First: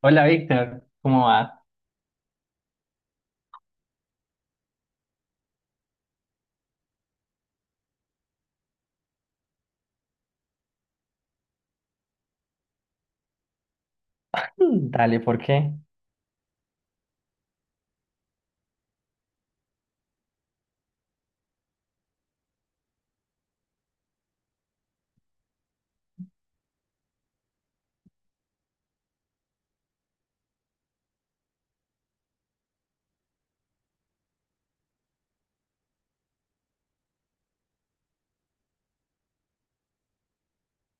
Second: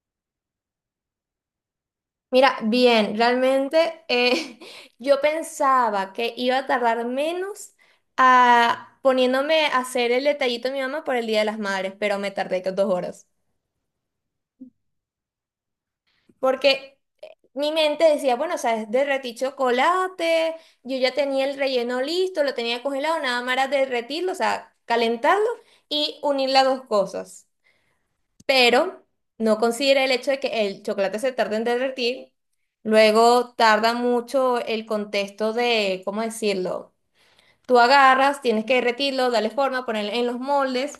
Hola Víctor, ¿cómo va? Mira, bien, realmente yo pensaba que iba a tardar menos a, poniéndome a hacer el detallito de mi mamá por el Día de las Madres, pero me tardé que 2 horas. Dale, ¿por qué? Porque mi mente decía, bueno, o sea, es derretí chocolate, yo ya tenía el relleno listo, lo tenía congelado, nada más era derretirlo, o sea, calentarlo y unir las dos cosas. Pero no considera el hecho de que el chocolate se tarda en derretir, luego tarda mucho el contexto de, ¿cómo decirlo? Tú agarras, tienes que derretirlo, darle forma, ponerlo en los moldes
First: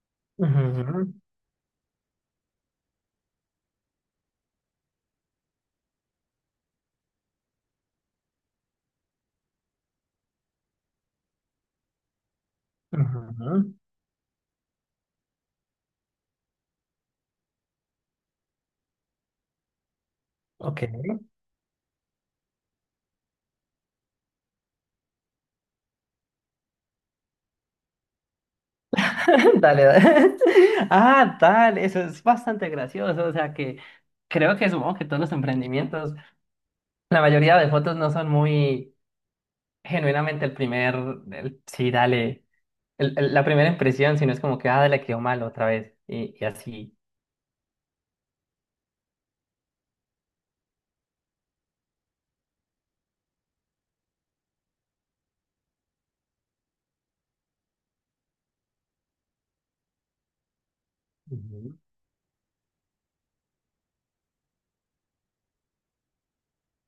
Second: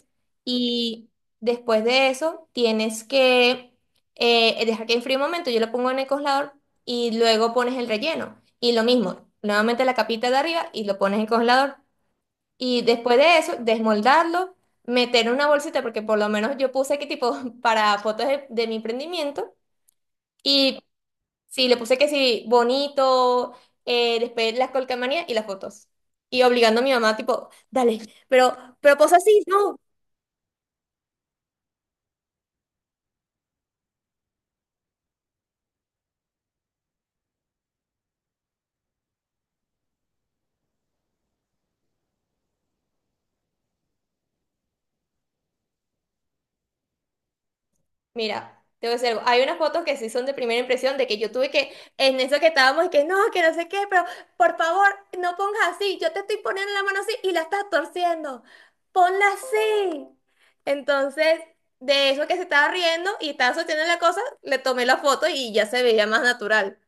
y Ujú, después de eso tienes que dejar que enfríe un momento, yo lo pongo en el congelador y luego pones el relleno. Y lo mismo, nuevamente la capita de arriba y lo pones en el congelador. Y después de eso, ujú, desmoldarlo, meter en una bolsita, porque por lo menos yo puse que tipo para fotos de mi emprendimiento. Y Ok. sí, le puse que sí, bonito, después las colcamanías y las fotos. Y obligando a mi mamá, tipo, dale, pero posa así, no. Dale, dale. Ah, dale, eso es bastante gracioso. O sea que creo que supongo que todos los emprendimientos, la mayoría de fotos no son muy genuinamente el primer, sí, dale, la primera impresión, sino es como que, ah, le quedó mal otra vez. Y así. Mira, te voy a decir algo. Hay unas fotos que sí son de primera impresión de que yo tuve que, en eso que estábamos, y que no sé qué, pero por favor, no pongas así. Yo te estoy poniendo la mano así y la estás torciendo. Ponla así. Entonces, Ujú. de eso que se estaba riendo y estaba sosteniendo la cosa, le tomé la foto y ya se veía más natural.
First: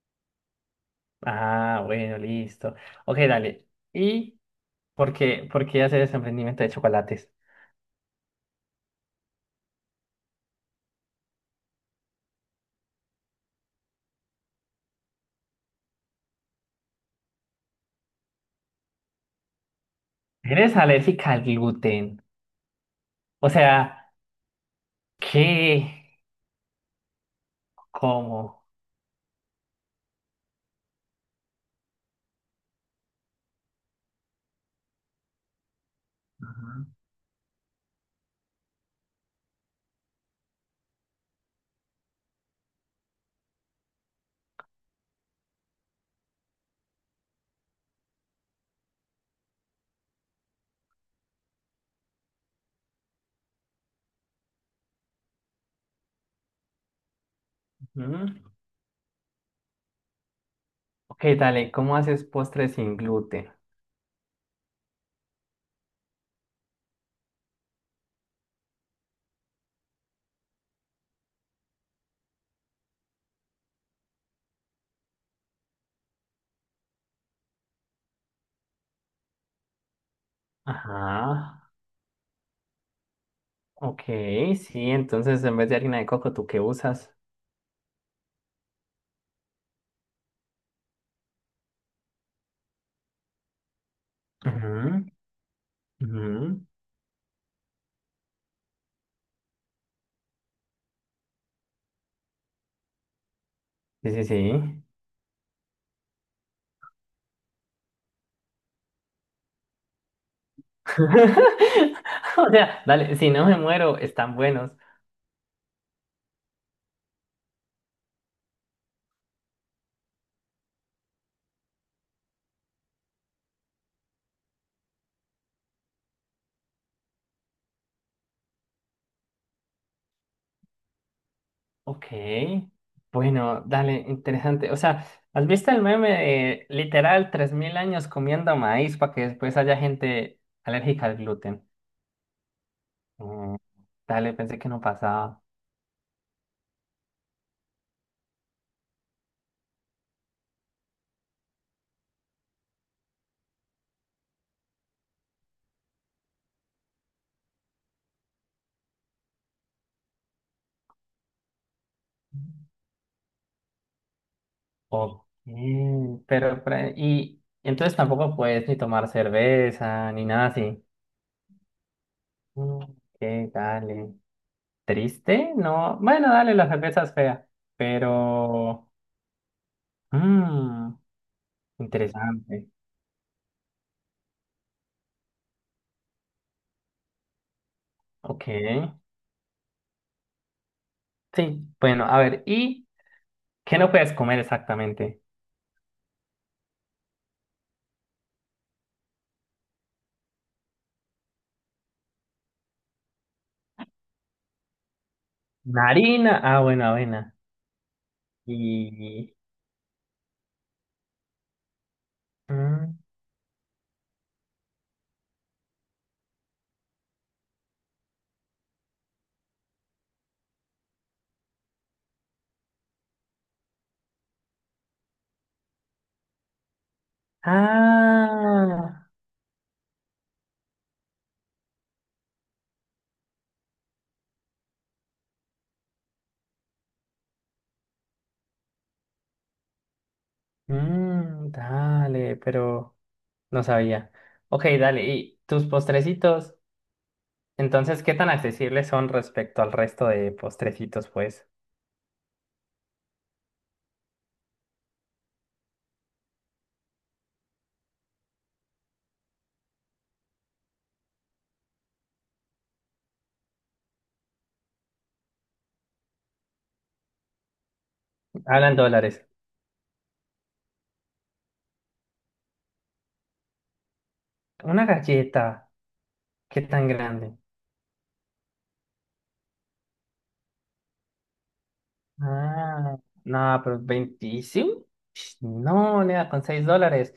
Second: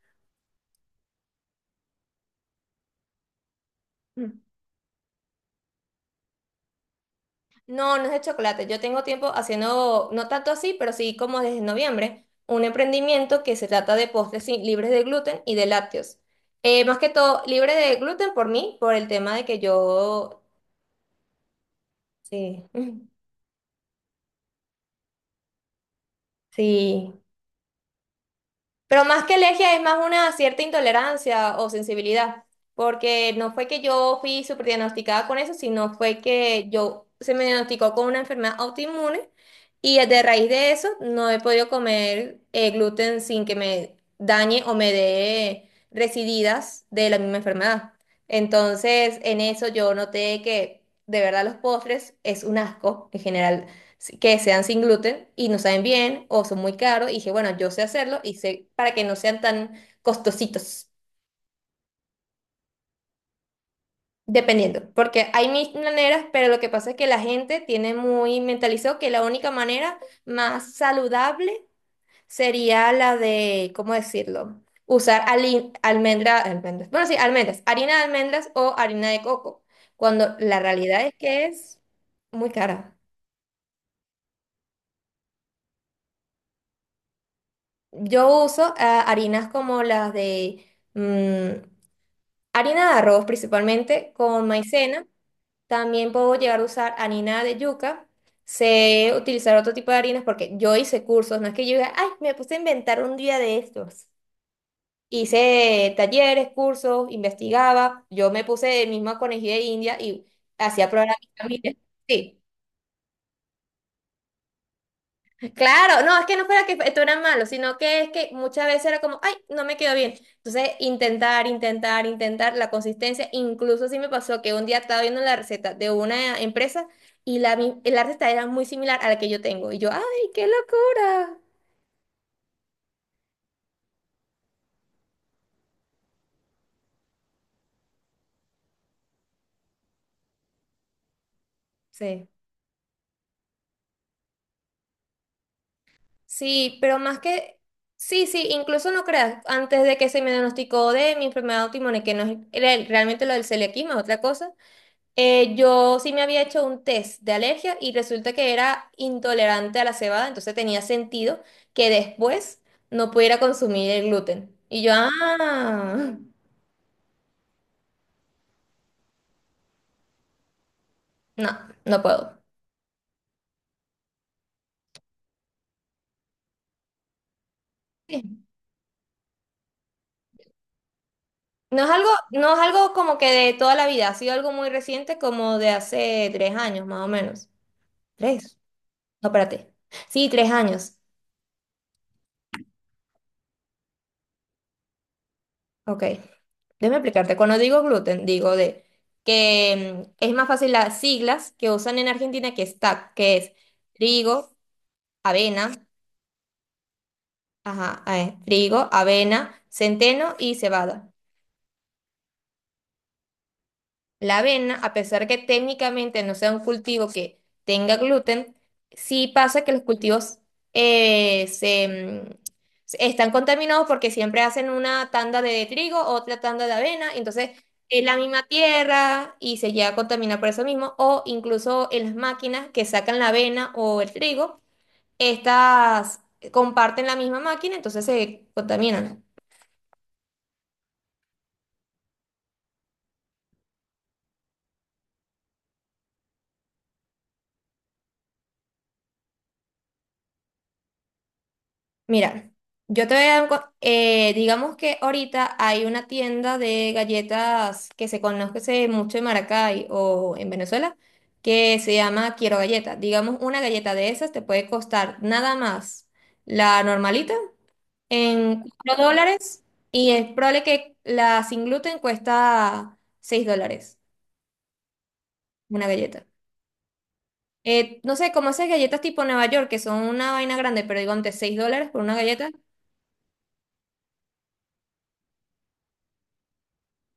Ah, bueno, listo. Ok, dale. ¿Y por qué hacer ese emprendimiento de chocolates? No, no es de chocolate. Yo tengo tiempo haciendo, no tanto así, pero sí como desde noviembre, un emprendimiento que se trata de postres libres de gluten y de lácteos. Más que todo, libre de gluten por mí, por el tema de que yo... Eres alérgica al gluten. Sí, O sea, ¿qué? sí. ¿Cómo? Pero más que alergia es más una cierta intolerancia o sensibilidad, porque no fue que yo fui superdiagnosticada con eso, sino fue que Ajá. yo se me diagnosticó con una enfermedad autoinmune y de raíz de eso no he podido comer gluten sin que me dañe o me dé resididas de la misma enfermedad. Entonces, en eso yo noté que de verdad los postres es un asco en general que sean sin gluten y no saben bien o son muy caros. Y dije, bueno, yo sé hacerlo Ujú. y sé para que no sean tan costositos, Ok, dale, ¿cómo haces postres sin gluten? dependiendo. Porque hay mil maneras, pero lo que pasa es que la gente tiene muy mentalizado que la única manera más saludable sería la de, ¿cómo decirlo? Usar almendra, almendras, bueno, sí, almendras, harina de almendras o harina de coco, cuando la realidad es que Ajá. es muy cara. Ok, sí, entonces en vez de harina de coco, ¿tú qué usas? Yo uso harinas como las de mm, Harina de arroz principalmente con Ujú, maicena. También ujú. puedo llegar a usar harina de yuca. Sé utilizar otro tipo de harinas porque yo hice cursos. No es que yo diga, ay, me puse a inventar un día de estos. Sí, sí, sí. Hice talleres, cursos, investigaba. Yo me puse misma conejilla de India y hacía programas a mi familia. Sí. O sea, dale, si no me muero, están buenos. Claro, no, es que no fuera que esto era malo, sino que es que muchas veces era como, ay, no me quedó bien. Entonces, intentar, intentar, intentar la consistencia. Incluso sí me pasó que un día estaba viendo la receta de una empresa y la receta era muy similar a la que yo tengo. Y yo, ay, qué locura. Ok, bueno, dale, interesante. O sea, ¿has visto el meme de literal 3.000 años comiendo maíz para que después haya gente alérgica al gluten? Sí, Mm, dale, pensé que no pasaba. sí, pero más que, sí, sí, incluso no creas, antes de que se me diagnosticó de mi enfermedad autoinmune, que no es realmente lo del celiaquismo, es otra cosa. Yo sí me había hecho un test de alergia y resulta que era intolerante a la cebada, entonces tenía sentido que después no pudiera consumir el gluten. Y yo, Ok, ah, pero, y entonces tampoco puedes ni tomar cerveza ni nada así. no, no puedo. Mm, ok, dale. ¿Triste? No, bueno, dale, la cerveza es fea, Sí. pero... mm, No es algo, no es interesante. algo como que de toda la vida, ha sido algo muy reciente, como de hace 3 años más o menos. Ok. ¿Tres? No, espérate. Sí, 3 años. Sí, bueno, a ver, ¿y qué no puedes comer exactamente? Ok, déjame explicarte. Cuando digo gluten, digo de que es más fácil las siglas que usan en Argentina que es TAC, que es trigo, avena, ¿Una harina? Ah, bueno, avena. ajá, trigo, Y... avena, centeno y cebada. mm, La avena, a pesar que técnicamente no sea un cultivo que tenga gluten, sí pasa que los cultivos eh, se, mm, están contaminados porque siempre hacen una tanda de trigo, otra tanda de avena, y entonces es la misma ah, tierra y se llega a contaminar por eso mismo, o incluso en las máquinas que sacan la avena o el trigo, estas comparten la misma máquina, entonces se contaminan. mm, dale, pero no sabía. Ok, dale, ¿y tus postrecitos? Entonces, ¿qué tan accesibles son respecto al resto de postrecitos, pues? Mira, yo te voy a dar digamos que ahorita hay una tienda de galletas que se conoce mucho en Maracay o en Venezuela que se llama Quiero Galleta. Digamos, una galleta de esas te puede costar nada más la normalita en Hablan 4 dólares. dólares y es probable que la sin gluten cuesta $6 Una galleta, una galleta. ¿qué tan grande? No sé, como esas galletas tipo Nueva York que son una vaina grande, pero digo antes $6 por una galleta. Ah, no, pero 25. No, nada, con $6.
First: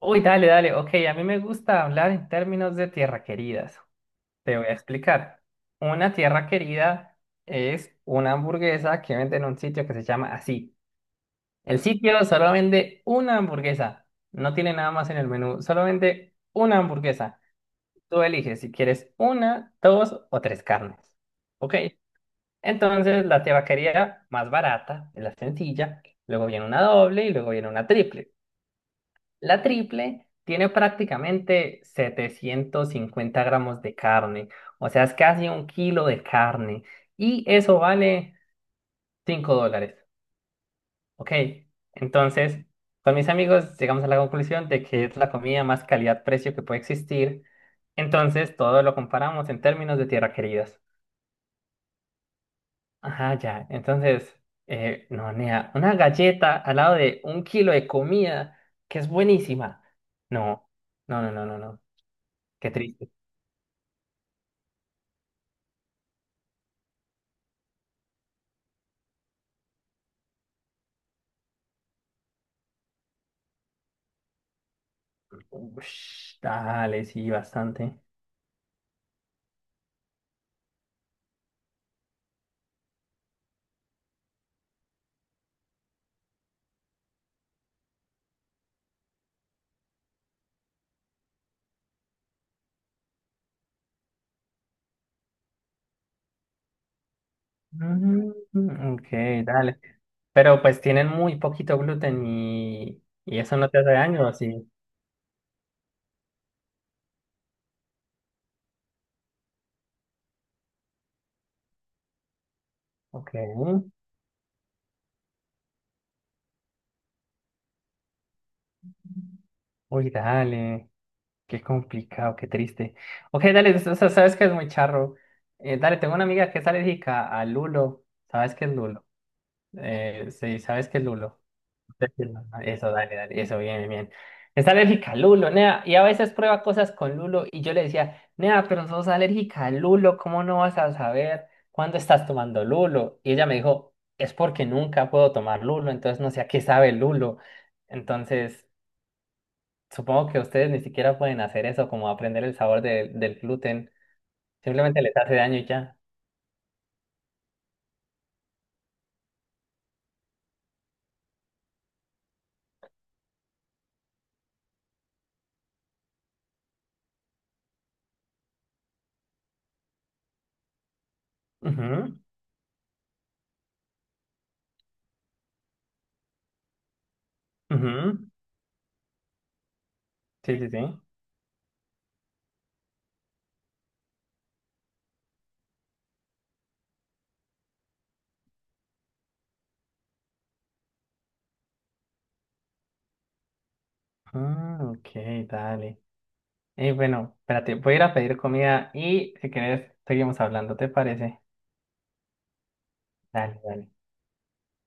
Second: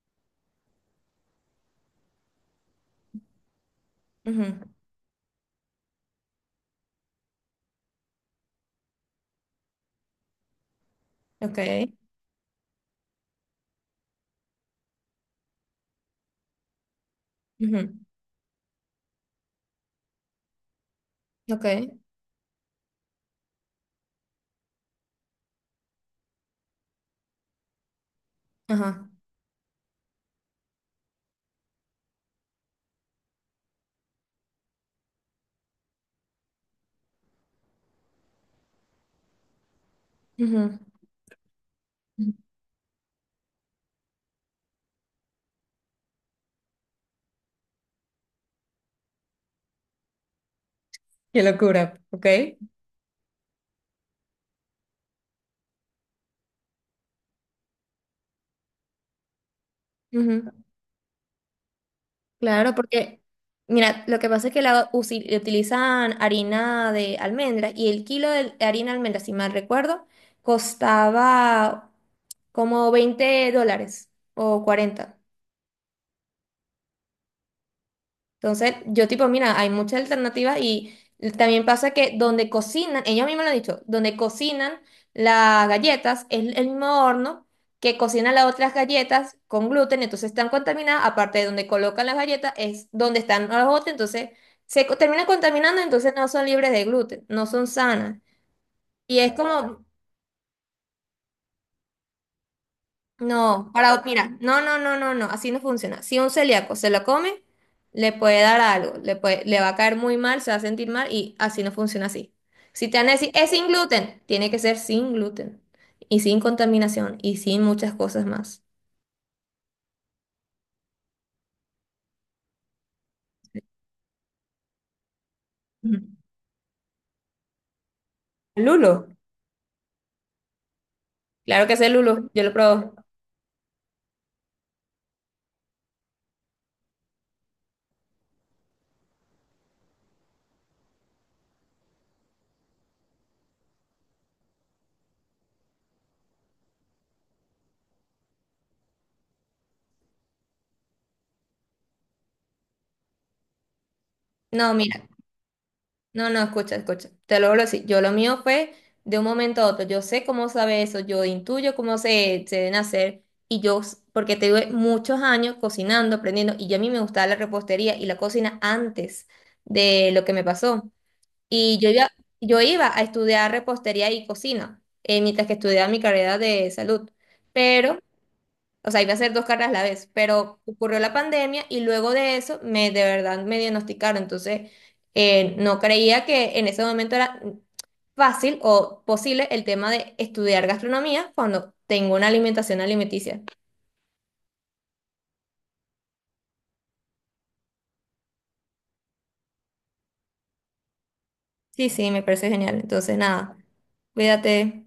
Uy, dale, dale. Ok, a mí me gusta hablar en términos de tierra queridas. Ujú. Te voy a explicar. Una tierra querida es una hamburguesa que vende en un sitio que se llama así. Ok. El sitio solo vende una hamburguesa. No tiene nada más en el menú. Solo vende una hamburguesa. Ujú. Tú eliges si quieres una, dos o tres carnes. Ok, Ok. Entonces, la tierra querida más barata es la sencilla. Luego viene una doble y luego viene una triple. ajá. La triple tiene prácticamente 750 gramos de carne, o sea, es casi un kilo de carne y eso vale $5, Ujú, ¿ok? ujú. Entonces, con mis amigos llegamos a la conclusión de que es la comida más calidad-precio que puede existir, entonces todo lo comparamos en términos de tierra queridas. Qué locura, ok. Ajá, ya, entonces, no, nea, una galleta al lado de un kilo de comida que es buenísima. Ujú. No, no, no, no, no, no, qué Claro, triste. porque, mira, lo que pasa es que la utilizan harina de almendras y el kilo de harina de almendras, si mal recuerdo, costaba como $20 o 40. Ush, dale, sí, bastante. Entonces, yo tipo, mira, hay muchas alternativas y también pasa que donde cocinan, ellos mismos lo han dicho, donde cocinan las galletas es el mismo horno que cocinan las otras galletas con gluten, entonces están contaminadas, aparte de donde colocan las galletas es donde están las otras, entonces terminan contaminando, entonces no son libres de gluten, no son sanas. Mm, ok, Y es dale. como, Pero pues tienen muy poquito gluten y eso no no, te hace para, daño, ¿o mira, no, sí. no, no, no, no, así no funciona. Si un celíaco se lo come, le puede dar algo, le puede, le va a caer muy mal, se va a sentir mal y así no funciona así. Si te van a decir, Ok. es sin gluten, tiene que ser sin gluten y sin contaminación y sin muchas cosas más. Uy, dale. Qué complicado, qué triste. Ok, dale, o sea, sabes que es muy charro. Dale, Ujú. tengo una amiga que es alérgica al lulo. ¿Sabes qué es Lulo. lulo? Sí, ¿sabes qué es lulo? Claro que es el lulo, yo lo probé. Eso, dale, dale, eso, bien, bien. Está alérgica al lulo, nea, y a veces prueba cosas con lulo, y yo le decía, nea, pero sos alérgica al lulo, ¿cómo no vas a saber cuándo estás tomando lulo? Y ella me dijo, es porque nunca puedo tomar lulo, entonces no sé a qué sabe el lulo. Entonces, supongo que ustedes ni siquiera pueden hacer eso, como aprender el sabor del gluten, No, mira. simplemente les hace daño y ya. No, no, escucha, escucha. Te lo hablo así. Yo lo mío fue de un momento a otro. Yo sé cómo sabe eso, yo intuyo cómo se deben hacer. Y yo, porque te tuve muchos años cocinando, aprendiendo, y yo a mí me gustaba la repostería y la cocina antes de lo que me pasó. Y yo iba, Ujú, yo iba a estudiar repostería y cocina, mientras que estudiaba mi carrera de salud. Pero ujú. o sea, iba a hacer dos carreras a la vez, Sí, pero sí, sí. ocurrió la pandemia y luego de eso me de verdad me diagnosticaron. Entonces, no creía que en ese momento era fácil o posible el tema de estudiar gastronomía cuando tengo una alimentación alimenticia. Ah, ok, dale. Y bueno, espérate, voy a ir a pedir comida y si quieres seguimos hablando, ¿te parece? Sí, sí, me parece genial. Entonces, nada, Dale, dale. cuídate.